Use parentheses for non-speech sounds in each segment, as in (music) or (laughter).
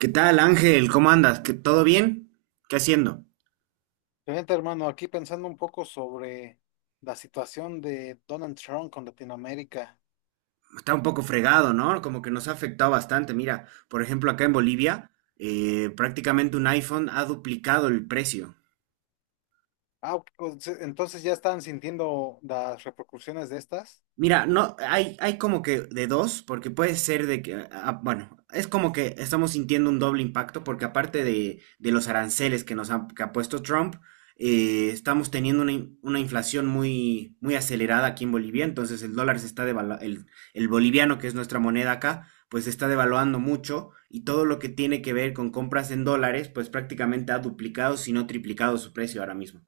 ¿Qué tal, Ángel? ¿Cómo andas? ¿Todo bien? ¿Qué haciendo? Fíjate, hermano, aquí pensando un poco sobre la situación de Donald Trump con Latinoamérica. Está un poco fregado, ¿no? Como que nos ha afectado bastante. Mira, por ejemplo, acá en Bolivia, prácticamente un iPhone ha duplicado el precio. Ah, ok, pues, entonces ya están sintiendo las repercusiones de estas. Mira, no, hay como que de dos, porque puede ser de que, bueno, es como que estamos sintiendo un doble impacto, porque aparte de los aranceles que que ha puesto Trump, estamos teniendo una inflación muy, muy acelerada aquí en Bolivia, entonces el dólar se está devaluando, el boliviano, que es nuestra moneda acá, pues se está devaluando mucho, y todo lo que tiene que ver con compras en dólares, pues prácticamente ha duplicado, si no triplicado su precio ahora mismo.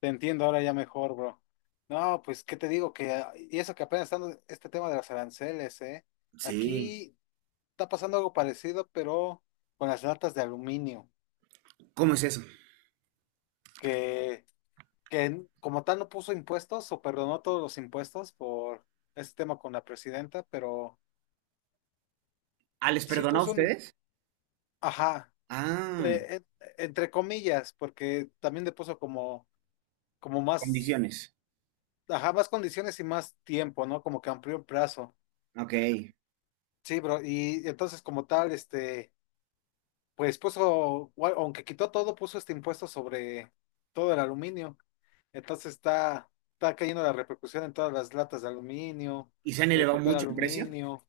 Te entiendo ahora ya mejor, bro. No, pues, ¿qué te digo? Que, ah, y eso que apenas están este tema de las aranceles, ¿eh? Sí. Aquí está pasando algo parecido, pero con las latas de aluminio, ¿Cómo es eso? que, que como tal no puso impuestos o perdonó todos los impuestos por este tema con la presidenta, pero Ah, ¿les sí perdonó a puso un... im- ustedes? Ajá. Ah. Entre comillas, porque también le puso como, como más, Condiciones. ajá, más condiciones y más tiempo, ¿no? Como que amplió el plazo. Ok. Sí, bro, y entonces como tal, este, pues puso, gua- aunque quitó todo, puso este impuesto sobre todo el aluminio. Entonces está cayendo la repercusión en todas las latas de aluminio, ¿Y se han el elevado papel mucho el precio? aluminio.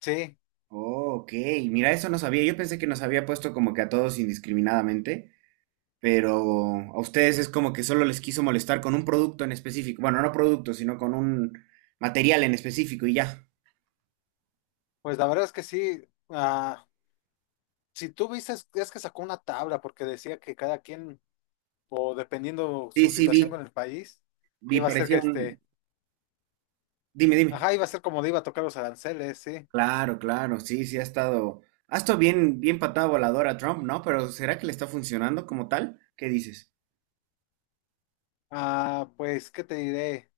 Sí, Oh, ok. Mira, eso no sabía. Yo pensé que nos había puesto como que a todos indiscriminadamente, pero a ustedes es como que solo les quiso molestar con un producto en específico. Bueno, no producto, sino con un material en específico y ya. pues la verdad es que sí, ah, si tú viste, es que sacó una tabla porque decía que cada quien o dependiendo Sí, su sí, vi. situación con el país, Vi, iba a ser que parecía un... este, Dime, dime. ajá, iba a ser como le iba a tocar los aranceles, sí. Claro, claro. Sí, sí, ha estado... Ha estado bien, bien patada voladora Trump, ¿no? Pero ¿será que le está funcionando como tal? ¿Qué dices? Ah, pues, ¿qué te diré?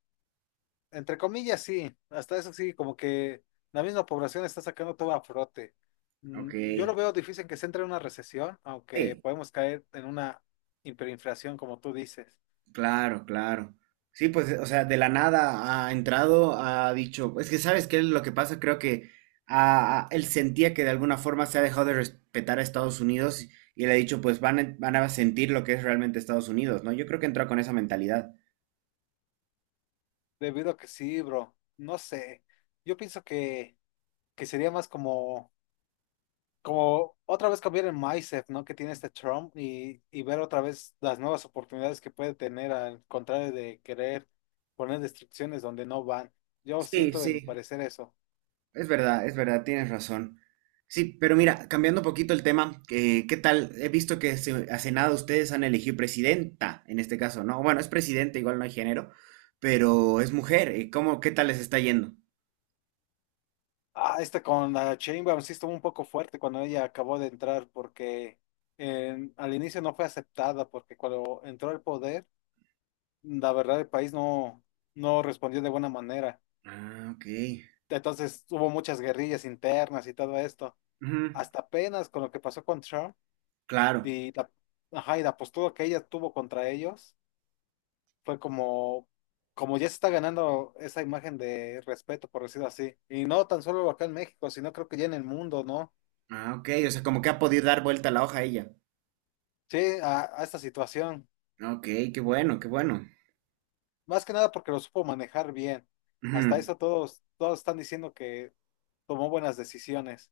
Entre comillas, sí, hasta eso sí, como que la misma población está sacando todo a frote. Mm, Ok. yo lo veo difícil que se entre en una recesión, aunque Sí. podemos caer en una hiperinflación, como tú dices, Claro, claro. Sí, pues, o sea, de la nada ha entrado, ha dicho, es que sabes qué es lo que pasa, creo que él sentía que de alguna forma se ha dejado de respetar a Estados Unidos y le ha dicho, pues van a sentir lo que es realmente Estados Unidos, ¿no? Yo creo que entró con esa mentalidad. debido a que sí, bro, no sé, yo pienso que sería más como como otra vez cambiar el mindset, ¿no? Que tiene este Trump y ver otra vez las nuevas oportunidades que puede tener al contrario de querer poner restricciones donde no van. Yo Sí, siento de mi sí. parecer eso. Es verdad, tienes razón. Sí, pero mira, cambiando un poquito el tema, ¿qué tal? He visto que hace nada ustedes han elegido presidenta, en este caso, ¿no? Bueno, es presidente, igual no hay género, pero es mujer. ¿Cómo, qué tal les está yendo? Ah, esta con la Sheinbaum sí estuvo un poco fuerte cuando ella acabó de entrar porque en- al inicio no fue aceptada porque cuando entró al poder, la verdad el país no, no respondió de buena manera. Ah, ok. Entonces hubo muchas guerrillas internas y todo esto. Ujú, Hasta apenas con lo que pasó con Trump. claro. Y la, ajá, y la postura que ella tuvo contra ellos fue como, como ya se está ganando esa imagen de respeto, por decirlo así. Y no tan solo acá en México, sino creo que ya en el mundo, ¿no? Ah, ok, o sea, como que ha podido dar vuelta la hoja ella. Sí, a esta situación. Ok, qué bueno, qué bueno. Más que nada porque lo supo manejar bien. Hasta eso todos, todos están diciendo que tomó buenas decisiones.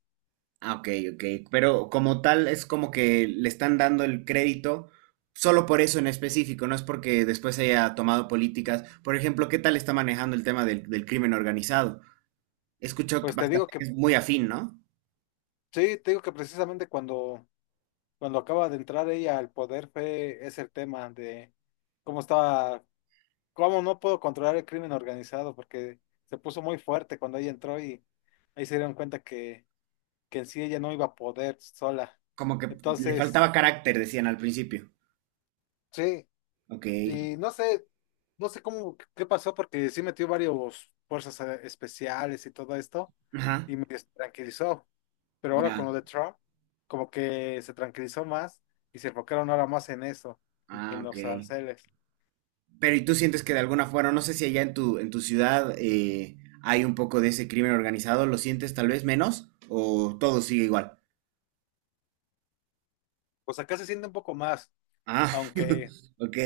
Ah, ok, ok. Pero como tal es como que le están dando el crédito solo por eso en específico, no es porque después haya tomado políticas. Por ejemplo, ¿qué tal está manejando el tema del crimen organizado? Escucho que Pues te digo bastante que que, es muy afín, ¿no? sí, te digo que precisamente cuando, cuando acaba de entrar ella al poder fue ese el tema de cómo estaba. ¿Cómo no puedo controlar el crimen organizado? Porque se puso muy fuerte cuando ella entró y ahí se dieron cuenta que en sí ella no iba a poder sola. Como que le faltaba Entonces, carácter, decían al principio. sí, Ok. y no sé, no sé cómo, qué pasó, porque sí metió varios fuerzas especiales y todo esto, Ajá. y me tranquilizó. Pero ahora Ya. con lo de Trump, como que se tranquilizó más y se enfocaron ahora más en eso, Ah, en ok. los aranceles. Pero ¿y tú sientes que de alguna forma, no sé si allá en en tu ciudad hay un poco de ese crimen organizado, ¿lo sientes tal vez menos o todo sigue igual? O sea, acá se siente un poco más, Ah, aunque (laughs) ok,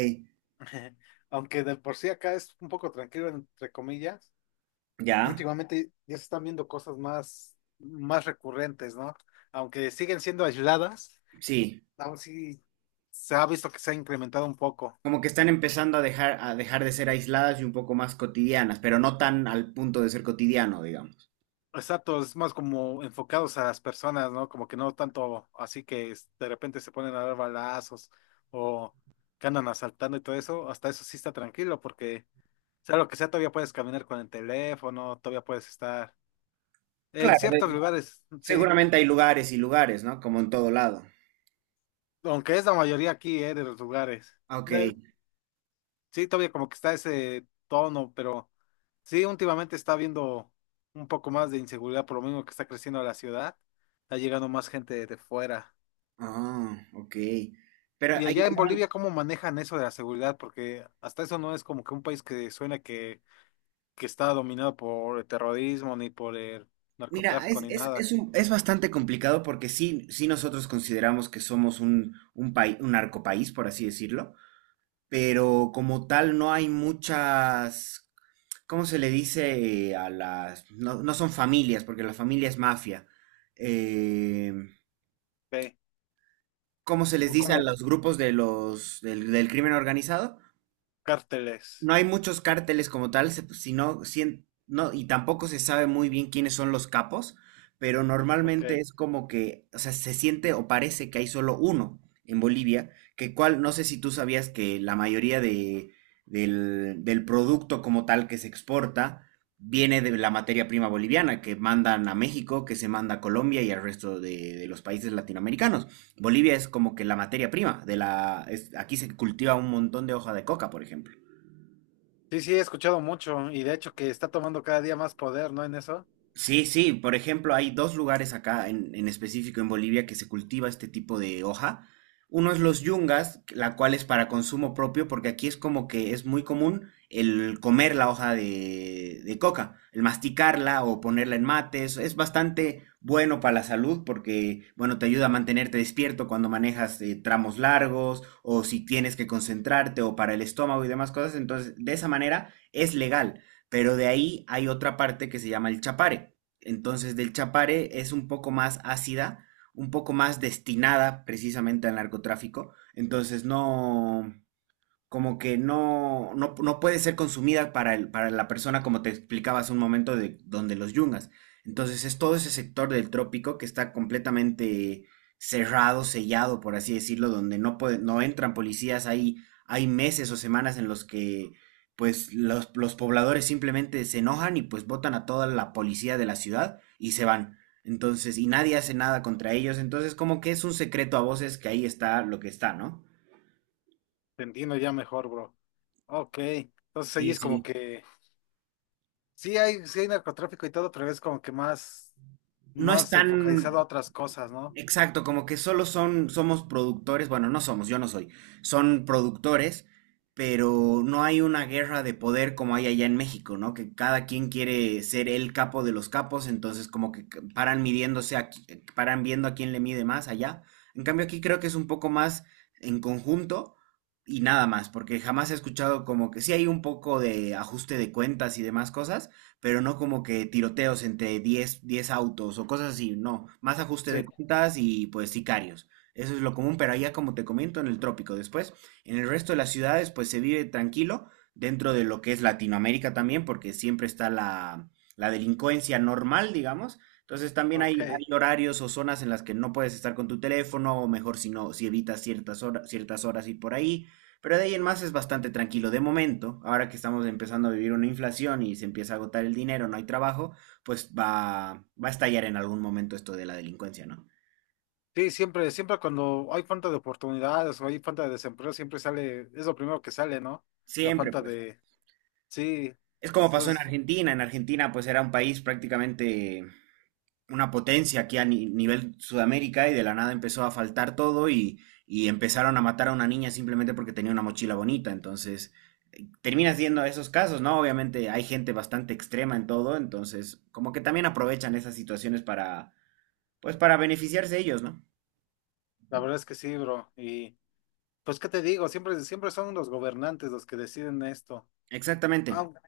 (laughs) aunque de por sí acá es un poco tranquilo, entre comillas, ya, últimamente ya se están viendo cosas más, más recurrentes, ¿no? Aunque siguen siendo aisladas, sí, aún sí se ha visto que se ha incrementado un poco. como que están empezando a dejar de ser aisladas y un poco más cotidianas, pero no tan al punto de ser cotidiano, digamos. Exacto, es más como enfocados a las personas, ¿no? Como que no tanto así que es- de repente se ponen a dar balazos o que andan asaltando y todo eso, hasta eso sí está tranquilo porque sea lo que sea, todavía puedes caminar con el teléfono, todavía puedes estar en Claro, ciertos lugares, sí. seguramente hay lugares y lugares, ¿no? Como en todo lado. Aunque es la mayoría aquí, de los lugares. Ah, ok, De- sí, todavía como que está ese tono, pero sí, últimamente está habiendo un poco más de inseguridad por lo mismo que está creciendo la ciudad, está llegando más gente de fuera. ah, ok. Pero Y hay- allá en Bolivia, ¿cómo manejan eso de la seguridad? Porque hasta eso no es como que un país que suena que está dominado por el terrorismo, ni por el mira, narcotráfico, ni es, nada. Es bastante complicado porque sí, sí nosotros consideramos que somos un país, un narcopaís, por así decirlo, pero como tal no hay muchas. ¿Cómo se le dice a las...? No, no son familias, porque la familia es mafia. Eh, Ok. ¿Cómo se les O dice a como los grupos de del crimen organizado? No cárteles. hay muchos cárteles como tal, no, y tampoco se sabe muy bien quiénes son los capos, pero Ok. normalmente es como que, o sea, se siente o parece que hay solo uno en Bolivia, que cual, no sé si tú sabías que la mayoría del producto como tal que se exporta viene de la materia prima boliviana, que mandan a México, que se manda a Colombia y al resto de los países latinoamericanos. Bolivia es como que la materia prima de la, aquí se cultiva un montón de hoja de coca, por ejemplo. Sí, sí, he escuchado mucho y de hecho que está tomando cada día más poder, ¿no? En eso. Sí, sí, por ejemplo, hay dos lugares acá en específico en Bolivia que se cultiva este tipo de hoja. Uno es los yungas, la cual es para consumo propio, porque aquí es como que es muy común el comer la hoja de coca, el masticarla o ponerla en mates. Es bastante bueno para la salud porque, bueno, te ayuda a mantenerte despierto cuando manejas tramos largos o si tienes que concentrarte o para el estómago y demás cosas. Entonces, de esa manera es legal. Pero de ahí hay otra parte que se llama el Chapare. Entonces, del Chapare es un poco más ácida, un poco más destinada precisamente al narcotráfico. Entonces, no, como que no puede ser consumida para la persona, como te explicaba hace un momento, de donde los yungas. Entonces es todo ese sector del trópico que está completamente cerrado, sellado, por así decirlo, donde no entran policías. Hay meses o semanas en los que pues los pobladores simplemente se enojan y pues botan a toda la policía de la ciudad y se van. Entonces, y nadie hace nada contra ellos. Entonces, como que es un secreto a voces que ahí está lo que está, ¿no? Te entiendo ya mejor, bro. Ok, entonces ahí Sí, es como sí. que sí hay narcotráfico y todo, pero es como que más, No es más enfocalizado a tan otras cosas, ¿no? exacto, como que solo son, somos productores, bueno, no somos, yo no soy, son productores, pero no hay una guerra de poder como hay allá en México, ¿no? Que cada quien quiere ser el capo de los capos, entonces como que paran midiéndose, paran viendo a quién le mide más allá. En cambio aquí creo que es un poco más en conjunto y nada más, porque jamás he escuchado como que sí hay un poco de ajuste de cuentas y demás cosas pero no como que tiroteos entre diez autos o cosas así, no, más ajuste Sí, de cuentas y pues sicarios. Eso es lo común, pero allá como te comento en el trópico después, en el resto de las ciudades pues se vive tranquilo dentro de lo que es Latinoamérica también, porque siempre está la delincuencia normal, digamos. Entonces también ok. Hay horarios o zonas en las que no puedes estar con tu teléfono, o mejor si no, si evitas ciertas horas y por ahí. Pero de ahí en más es bastante tranquilo. De momento, ahora que estamos empezando a vivir una inflación y se empieza a agotar el dinero, no hay trabajo, pues va a estallar en algún momento esto de la delincuencia, ¿no? Sí, siempre, siempre cuando hay falta de oportunidades o hay falta de desempleo, siempre sale, es lo primero que sale, ¿no? La Siempre, falta pues. de, sí, Es como eso pasó en es- Argentina. En Argentina, pues era un país prácticamente una potencia aquí a nivel Sudamérica y de la nada empezó a faltar todo y empezaron a matar a una niña simplemente porque tenía una mochila bonita. Entonces, terminas viendo esos casos, ¿no? Obviamente hay gente bastante extrema en todo, entonces como que también aprovechan esas situaciones para, pues para beneficiarse ellos, ¿no? la verdad es que sí, bro. Y pues, ¿qué te digo? Siempre, siempre son los gobernantes los que deciden esto. Exactamente. Aun-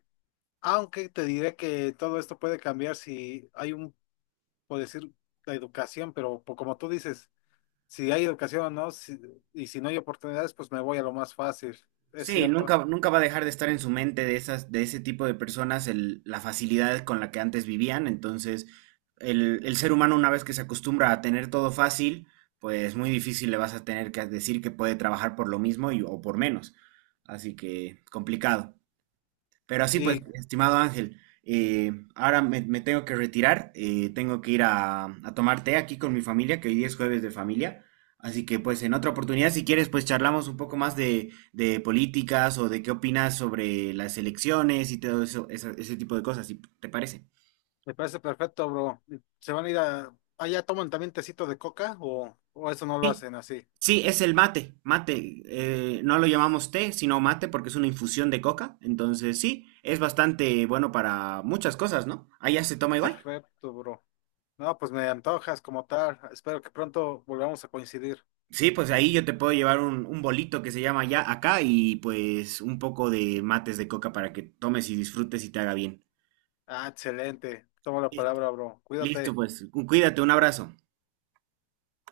Aunque te diré que todo esto puede cambiar si hay un por decir, la educación, pero po- como tú dices, si hay educación o no, si- y si no hay oportunidades, pues me voy a lo más fácil, es Sí, cierto. nunca, nunca va a dejar de estar en su mente de esas, de ese tipo de personas la facilidad con la que antes vivían. Entonces, el ser humano, una vez que se acostumbra a tener todo fácil, pues muy difícil le vas a tener que decir que puede trabajar por lo mismo o por menos. Así que complicado. Pero así pues, Y estimado Ángel, ahora me tengo que retirar, tengo que ir a tomar té aquí con mi familia, que hoy día es jueves de familia. Así que pues en otra oportunidad, si quieres, pues charlamos un poco más de políticas o de qué opinas sobre las elecciones y todo eso, ese tipo de cosas, si te parece. me parece perfecto, bro. ¿Se van a ir a... allá toman también tecito de coca o eso no lo Sí, hacen así? sí, es el mate, mate. No lo llamamos té, sino mate porque es una infusión de coca. Entonces sí, es bastante bueno para muchas cosas, ¿no? Allá se toma igual. Perfecto, bro. No, pues me antojas como tal. Espero que pronto volvamos a coincidir. Sí, pues ahí yo te puedo llevar un bolito que se llama ya acá y pues un poco de mates de coca para que tomes y disfrutes y te haga bien. Ah, excelente. Toma la Listo, palabra, bro. Listo, Cuídate. pues. Cuídate, un abrazo.